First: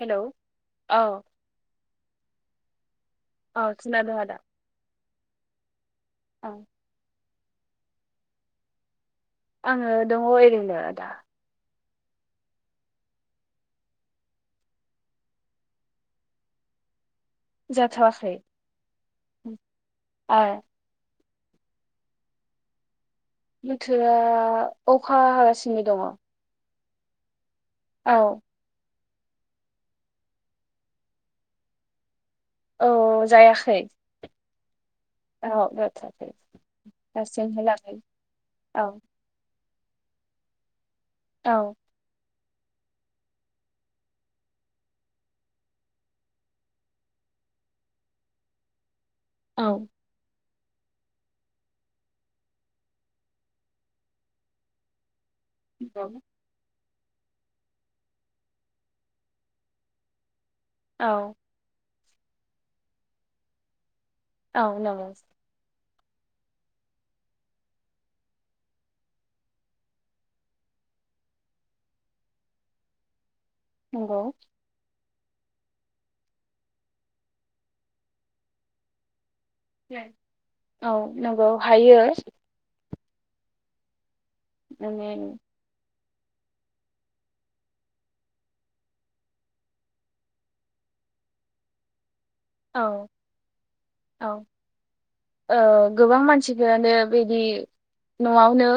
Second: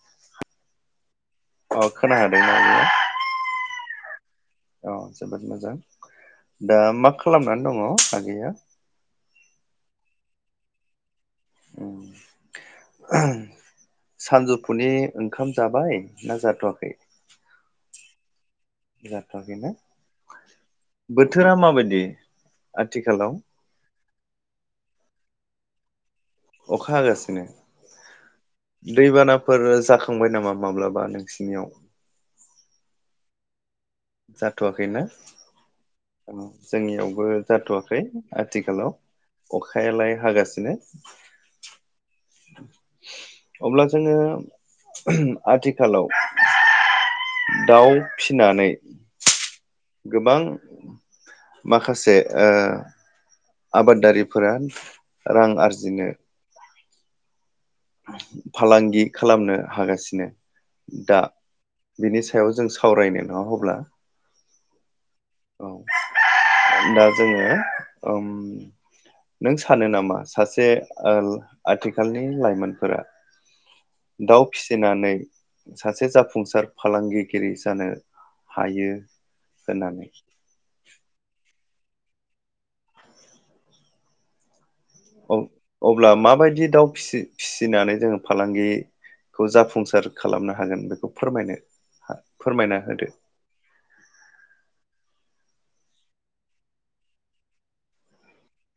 Hello औ अ खोना हादों ना [inaudible] औ खोनादों आदा औ जोबोद मोजां औ दा माखालाम खालानानै दङ आगैया आङो दङ ओरैनो आदा सानजौफुनि ओंखाम जाबाय ना जाथवाखै जाथवाखै जाथवाखै ना आ बोथोरा माबायदि आथिखालाव बोथोरा अखा हागासिनो दङ अखा हागासिनो औ दैबानाफोर जाखांबाय नामा माब्लाबा नोंसिनियाव औ जायाखै जाथवाखै ना [unintelligible] जोंनियावबो दासिमहालागै जाथवाखै औ आथिखालाव अखायालाय हागासिनो औ अब्ला जोङो आथिखालाव दाउ फिनानै औ गोबां माखासे ओ आबादारिफोरा रां नंगौ आरजिनो फालांगि खालामनो हागासिनो औ दा बिनि सायाव जों सावरायनो नङा अब्ला औ नंगौ औ दा जोङो ओम नों सानो नामा सासे ओल आथिखालनि लाइमोनफोरा नंगौ दाउ फिसिनानै सासे जाफुंसार फालांगिगिरि जानो हायो होननानै? औ नंगौ हायो। [unintelligible] अब्ला माबायदि दाउ फिसि फिसिनानै जोङो फालांगिखौ जाफुंसार खालामनो हागोन बेखौ फोरमायनो हा औ फोरमायना होदो। औ ओ गोबां मानसिफोरानो बिदि न'आवनो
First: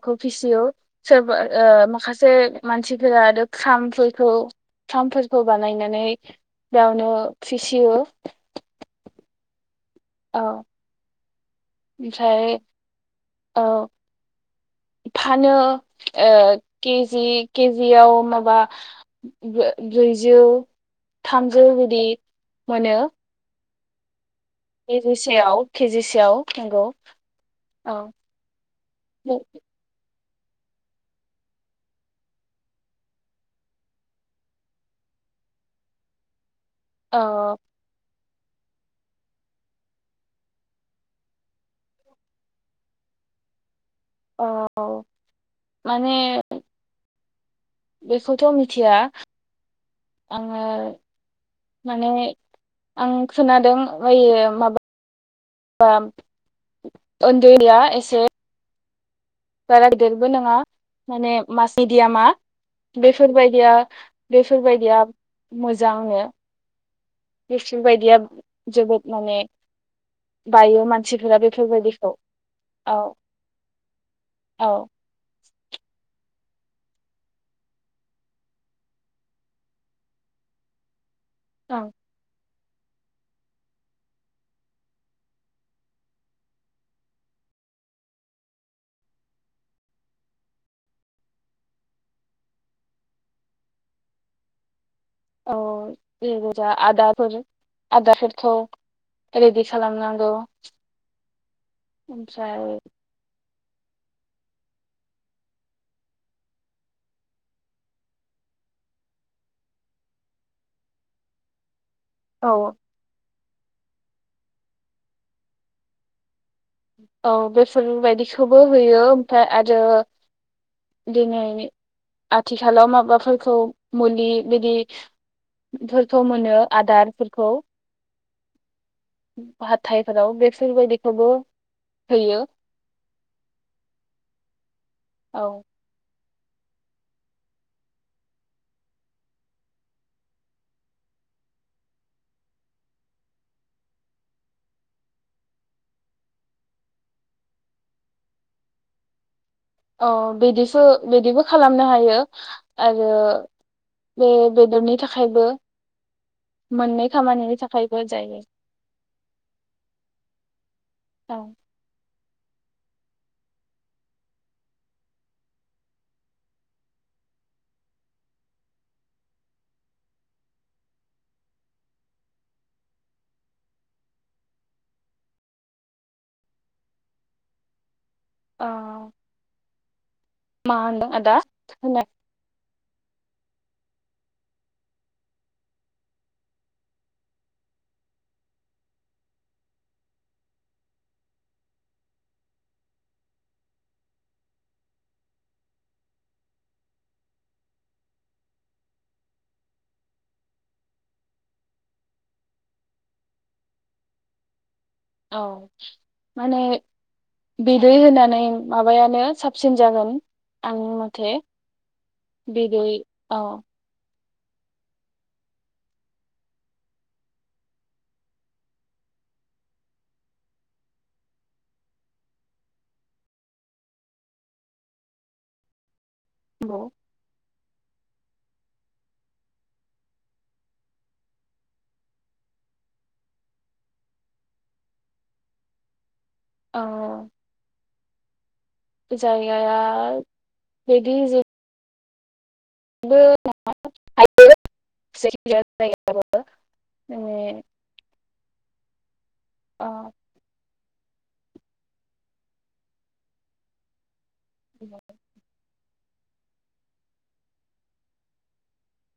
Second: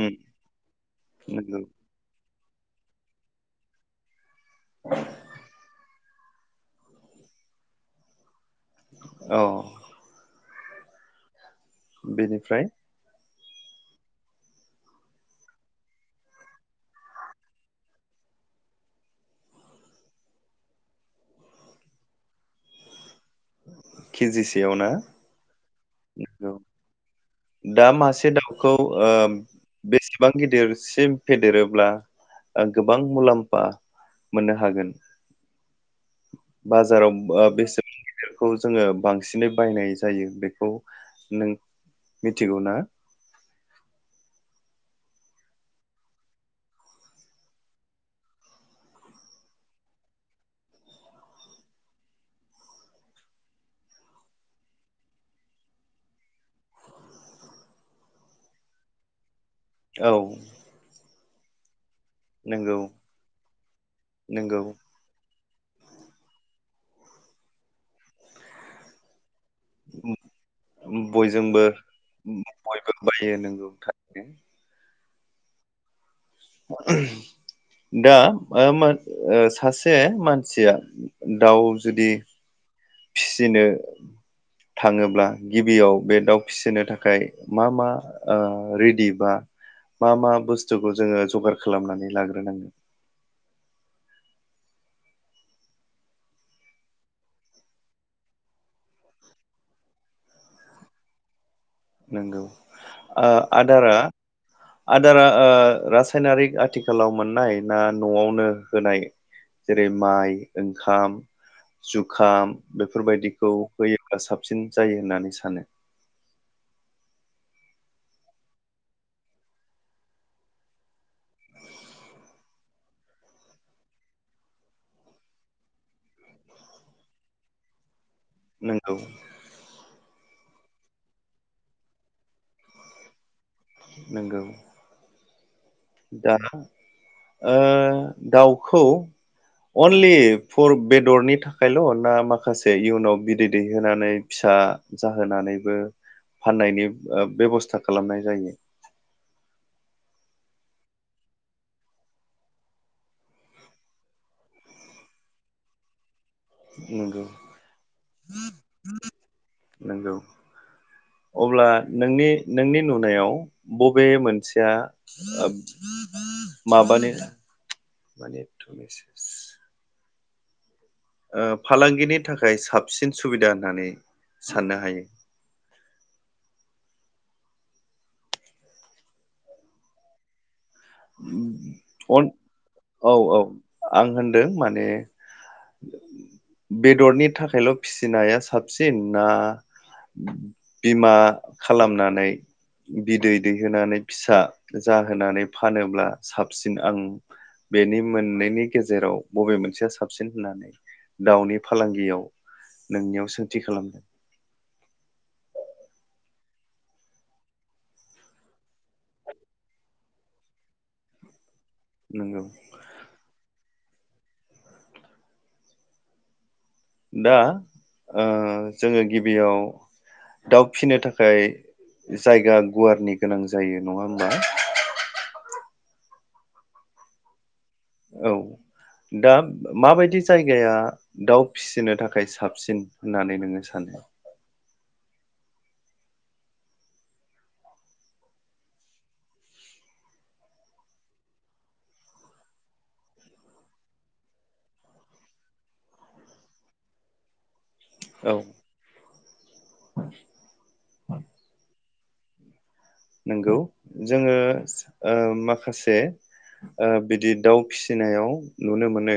उम फिसियो सोरबा नंगौ ओ माखासे मानसिफोरा आरो खामफोरखौ खामफोरखौ बानायनानै गावनो फिसियो। औ। औ। बेनिफ्राय? अ फानो ओ केजि केजियाव माबा ब्रै-ब्रैजौ थामजौ बिदि मोनो। केजिसेयाव ना? केजिसेआव औ। नंगौ। दा औ मासे दाउखौ ओ बेसे बां गिदिरसिम फेदेरोब्ला गोबां मुलाम्फा मोननो हागोन बाजाराव औ ओ बे बेसे [unintelligible] बेखौ जोङो बांसिनै बायनाय जायो बेखौ नों मिथिगौ ना? औ माने बेखौथ' मिथिया आङो माने आं खोनादों बायो माबा [unintelligible] उन्दैया एसे बारा औ गिदिरबो नङा माने मास मिडियामा नंगौ बेफोरबायदिया नंगौ बेफोरबायदिया मोजांनो बिसोर बायदिया जोबोद माने [unintelligible] बायो मानसिफोरा बयजोंबो बेफोरबायदिखौ बयबो औ बायो नोंगौ थारैनो। औ दा मा मा ओ सासे मानसिया दाउ ओं जुदि फिसिनो थाङोब्ला गिबियाव बे दाउ फिसिनो थाखाय मा मा ओ रेडि बा मा मा बुस्थुखौ जोङो जगार खालामनानै लाग्रोनांगोन? औ जे गोजा आदाफोर आदारफोरखौ रेडि खालामनांगौ। नोंगौ ओमफ्राय ओ आदारा आदारा रासायनारिक आथिखालाव मोननाय ना न'आवनो होनाय जेरै माइ ओंखाम औ जुखाम बेफोरबायदि औ होयोब्ला साबसिन जायो होननानै सानो औ बेफोरबायदिखौबो होयो ओमफ्राय आरो दिनैनि आथिखालाव माबाफोरखौ मुलि बिदिफोरखौ मोनो आदारफोरखौ नोंगौ हाथायफोराव बेफोरबायदिखौबो होयो। नोंगौ औ दा ओ दाउखौ अनलि फर बेदरनि थाखायल' ना माखासे इयुनाव बिदै दैहोनानै फिसा जाहोनानैबो फाननायनि बेब बेब'स्था खालामनाय जायो अ बिदिसो बिदिबो खालामनो हायो आरो बे बेदरनि थाखायबो मोननै नंगौ खामानिनि थाखायबो जायो नंगौ औ अब्ला नोंनि नोंनि नुनायाव बबे मोनसेया माबानो मानि एथ मेसेस ओ फालांगिनि थाखाय साबसिन सुबिदा होननानै साननो हायो ओ मा होनदों आदा खोना अन औ औ आं होनदों माने बेदरनि थाखायल' फिसिनाया साबसिन ना बिमा खालामनानै बिदै दैहोनानै फिसा जाहोनानै फानोब्ला साबसिन आं बेनि मोननैनि गेजेराव बबे मोनसेया साबसिन होननानै दाउनि फालांगियाव नोंनियाव सोंथि खालामदों औ माने बिदै होनानै माबायानो साबसिन जागोन आंनि मथे नंगौ बिदै अ दा ओ जोङो गिबियाव दाउ फिसिनो थाखाय जायगा गुवारनि गोनां जायो नङा होनबा [unintelligible] औ दा माबायदि जायगाया दाउ फिसिनो थाखाय साबसिन होननानै नोङो सानो? औ जायगाया बिदि [unintelligible] औ ओ नोंगौ जोङो ओ माखा से ओ बिदि दाउ फिसिनायाव नुनो मोनो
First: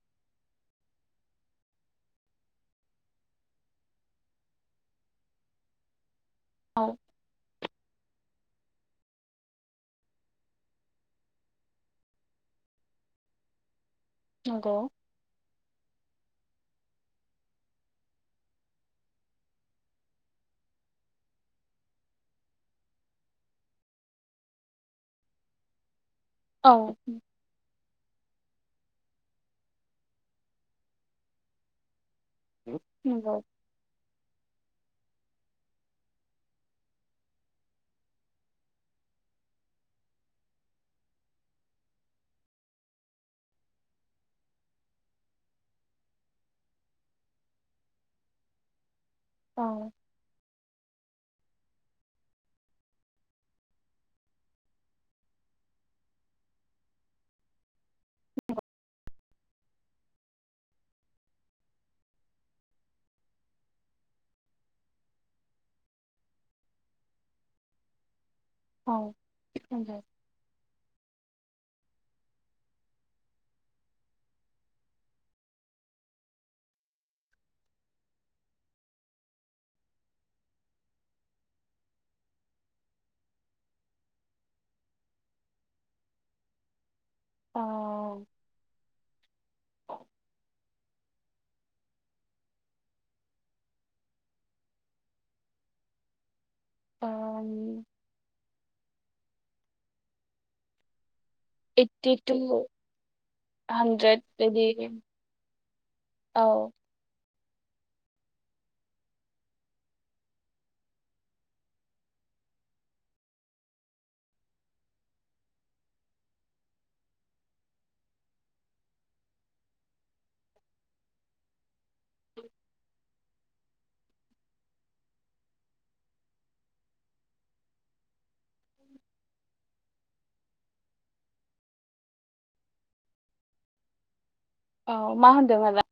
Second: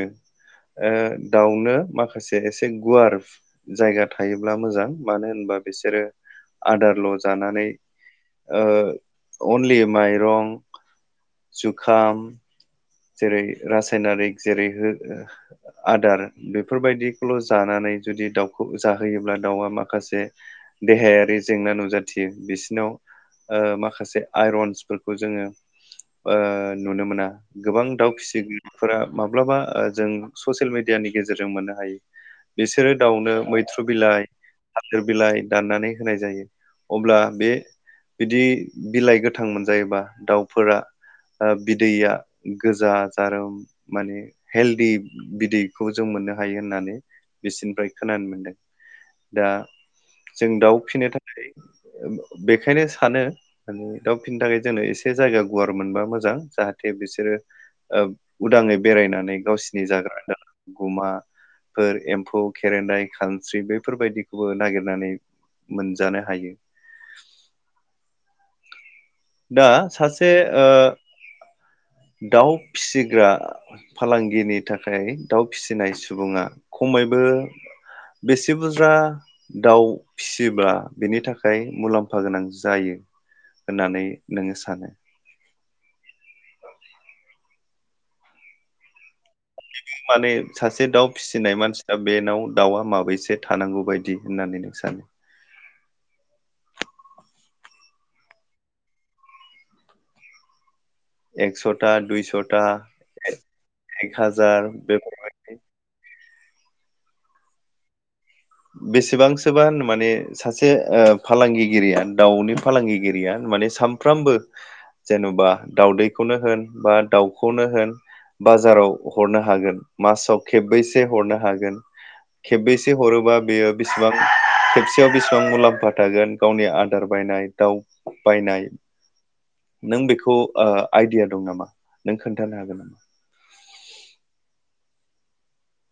ओ दाउनो माखासे एसे गुवार जायगा थायोब्ला मोजां मानो होनबा बिसोरो औ आदारल' जानानै ओ अनलि माइरं जुखाम जेरै रासाय नारिक जेरै नंगौ [unintelligible] आदार बेफोरबायदिखौल' जानानै जुदि दाउखौ जाहोयोब्ला दाउआ माखासे देहायारि जेंना नुजाथियो बिसिनाव ओ माखासे आइरनसफोरखौ जोङो ओ औ नुनो मोना। गोबां दाउखिसिगिरिफोरा माब्लाबा ओ जों ससियेल मेडियानि गेजेरजों मोननो हायो बिसोरो नंगौ दाउनो मैथ्रु बिलाइ थालिर बिलाइ दाननानै होनाय जायो अब्ला बे बिदि बिलाइ गोथां मोनजायोबा दाउफोरा ओ बिदैया गोजा जारोम माने हेलदि बिदैखौ जों मोननो हायो होननानै बिसोरनिफ्राय खोनानो मोनदों। दा औ जों दाउ फिनो थाखाय बेखायनो सानो ओ दाउ फिनो थाखाय जोंनो एसे जायगा गुवार मोनबा मोजां जाहाथे बिसो बिसोरो ओ उदाङै बेरायनानै गावसोरनि जाग्रा द गुमाफोर एम्फौ खेरेनाय खानस्रि बेफोरबायदिखौबो नागिरनानै मोनजानो हायो। औ। दा नंगौ सासे ओ दाउ फिसिग्रा फालांगिनि थाखाय दाउ फिसिनाय सुबुङा खमैबो बेसे बुरजा दाउ फिसियोब्ला बिनि थाखाय मुलाम्फा गोनां जायो होननानै नोङो सानो? औ [unintelligible] माने सासे दाउ फिसिनाय मानसिनाव बेनाव दाउआ माबैसे थानांगौ बदि होननानै नों सानो? [unintelligible] एकस'ता ओइटि टु दुइस'ता एक हानद्रेद हाजार बिदि बेफोरबायदि औ बेसेबांसोबा माने सासे ओ फालांगिगिरिया दाउनि फालांगिगिरिया माने सानफ्रामबो जेन'बा दाउदैखौनो होन बा दाउखौनो होन बाजाराव हरनो हागोन मासाव खेबबैसे हरनो हागोन खेबबैसे हरोबा बेयो बेसेबां खेबसेयाव बेसेबां मुलाम्फा थागोन गावनि आदार बायनाय दाउ बायनाय नों बेखौ ओ आइडिया दं नामा नों खोन्थानो हागोन नामा? औ मा होनदों आदा?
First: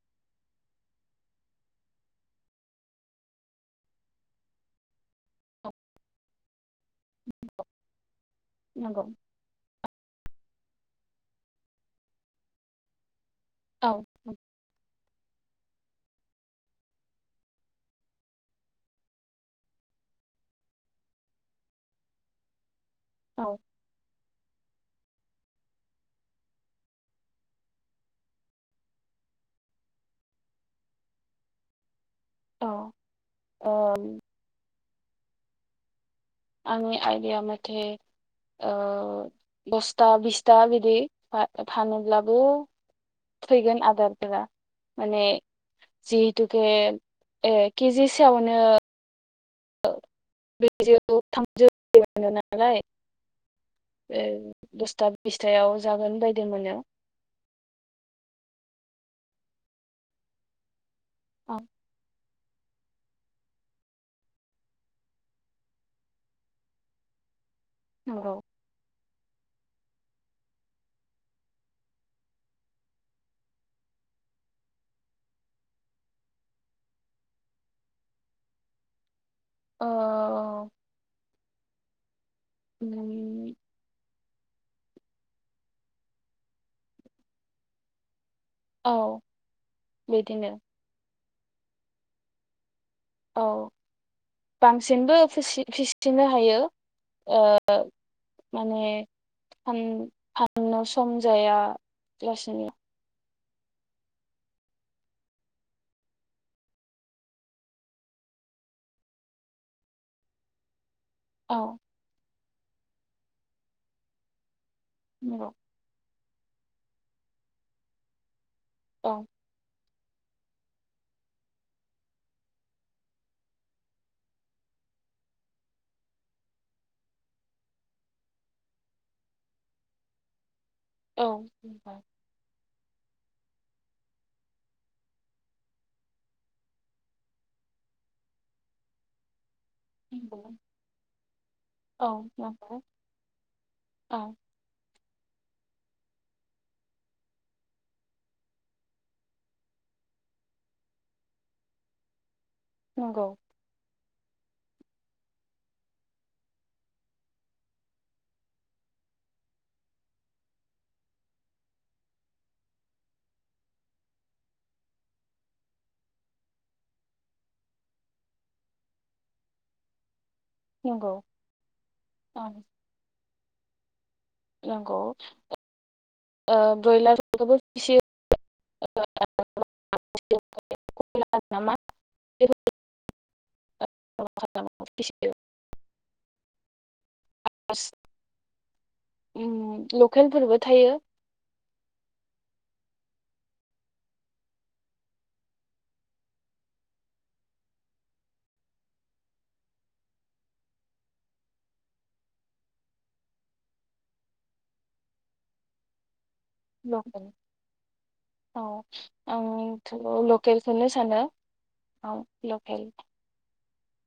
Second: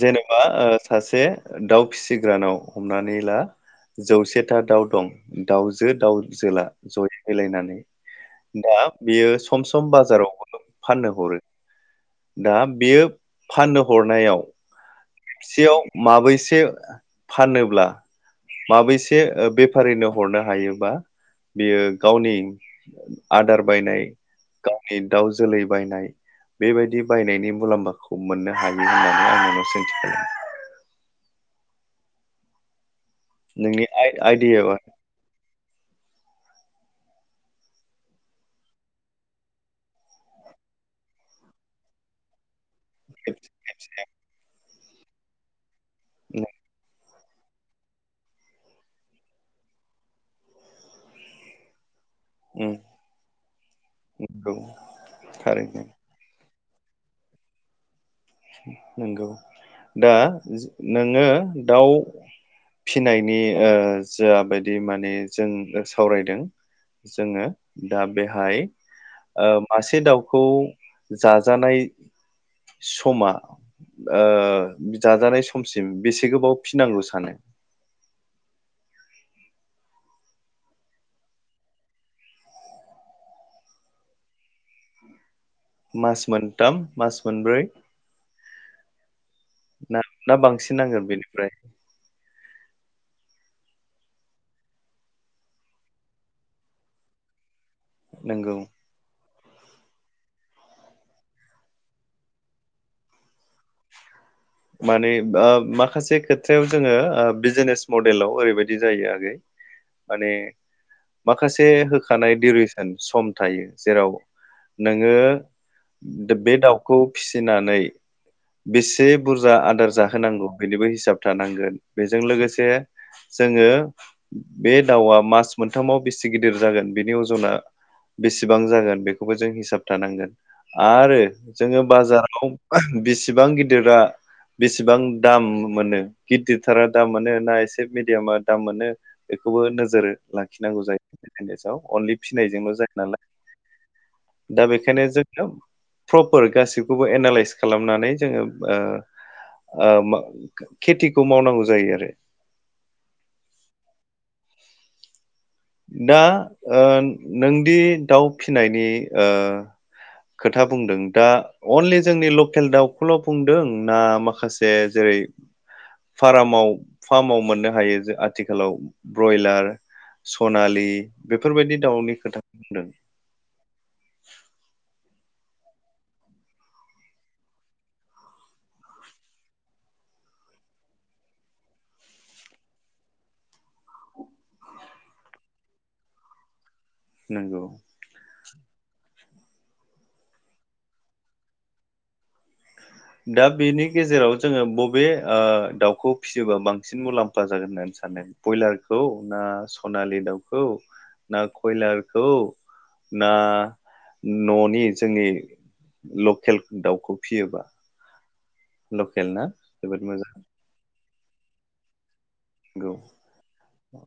जेनेबा ओ सासे दाउ फिसिग्रानाव हमनानै ला जौसेथा दाउ दं दाउजो दाउ जोला। जयै होलायनानै दा नंगौ बेयो सम स बाजाराव फाननो हरो दा बेयो फाननो औ हरनायाव खेबसेयाव माबैसे फानोब्ला माबैसे ओ बेफारिनो हरनो हायोबा बियो गावनि औ आदार बायनाय गावनि दाउ जोलै बायनाय बेबायदि बायनायनि मुलाम्फाखौ मोननो हायो होनना [unintelligible] औ। नोंनि ओम आय-आयदिबा आंनि आइडिया मथे ओ दसथा बिसथा बिदि फानोब्लाबो फैगोन आदारफोरा माने जिहेतुके ए केजि सायावनो औ ब्रैजौ थामजौ। उम, नालाय नंगौ दसथा बिसथायाव थारैनो जागोन बायदि बिदि मोनो। नंगौ दा नोङो औ दाउ फिनायनि ओ जाबायदि माने जों सावरायदों जोङो दा नंगौ बेहाय ओ मासे दाउखौ जाजानाय समा ओ जाजानाय समसिम बेसे गोबाव फिनांगौ सानो? ओह उम मास मोनथाम मास मोनब्रै औ ना ना बिदिनो बांसिन नांगोन बेनो फ्राय औ बांसिनबो फिसि फिसिनो हायो ओ ओग नंगौ माने फान-फाननो सम जाया लासैनो माने बाब माखासे खेथ्रायाव जोंङो ओ बिजनेस मडेलाव ओरैबायदि जायो आगै माने औ माखासे होखानाय उरेसन सम थायो जेराव नोंङो नंगौ दा बे दाव खौ फिसिनानै बिसे औ आदार जाहोनांगौ बेनिबो हिसाब थानांगोन बेजों लोगोसे जोंङो बे दावआ मास मोनथामाव बेसे गिदिर जागोन बेनि अजना बेसेबां जागोन बेखौबो जों हिसाब थानांगोन। आरो औ जोंङो बाजाराव बिसिबां गिदिरा बेसेबां दाम मोनो गिदिरथारा दाम मोनो ना एसे मिडियामा दाम मोनो खौबो नोजोर नंगौ लाखिनांगौ जायो [unintelligible] औ अनलि फिनायजोंल' नंगौ जाया नालाय दा बेखायनो जों प्रपार गासिखौबो एनालइस खालामनानै जोंङो ओ ओ मा खेथिखौ मावनांगौ जायो आरो। नंगौ। दा ओ नोंदि दाव फिनायनि ओ खोथा बुंदों दा अनलि जोंनि लकेल दाव खौल' बुंदों ना माखासे जेरै फार्माव मोननो हायो आथिखालाव ब्रयलार सनालि नंगौ बेफोरबायदि दावनि खोथा औ बुंदों? नंगौ ओ ब्रयलारखौबो फिसियो [unintelligible] नंगौ। ओम लकेलफोरबो थायो। दा बेनि गेजेराव जोंङो बबे ओ दावखौ फिसियोबा बांसिन मुलाम्फा जागोन होननानै सानो बयलारखौ ना सनालि दावखौ ना कयलारखौ ना न'नि जोंनि ल खेल दावखौ लकेल फियोबा औ लकेल ना आं जोबोद थो मोजां लकेलखौनो सानो। औ लकेल गौ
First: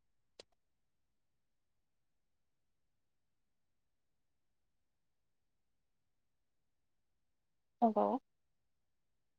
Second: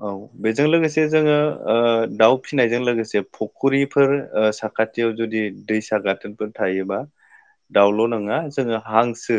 औ बेजों लोगोसे जोंङो ओ दाव फिसिनायजों लोगोसे फुख्रिफोर ओ साखाथियाव जुदि दैसा गाथोनफोर थायोबा औ दावल' नोंङा जोंङो हांसो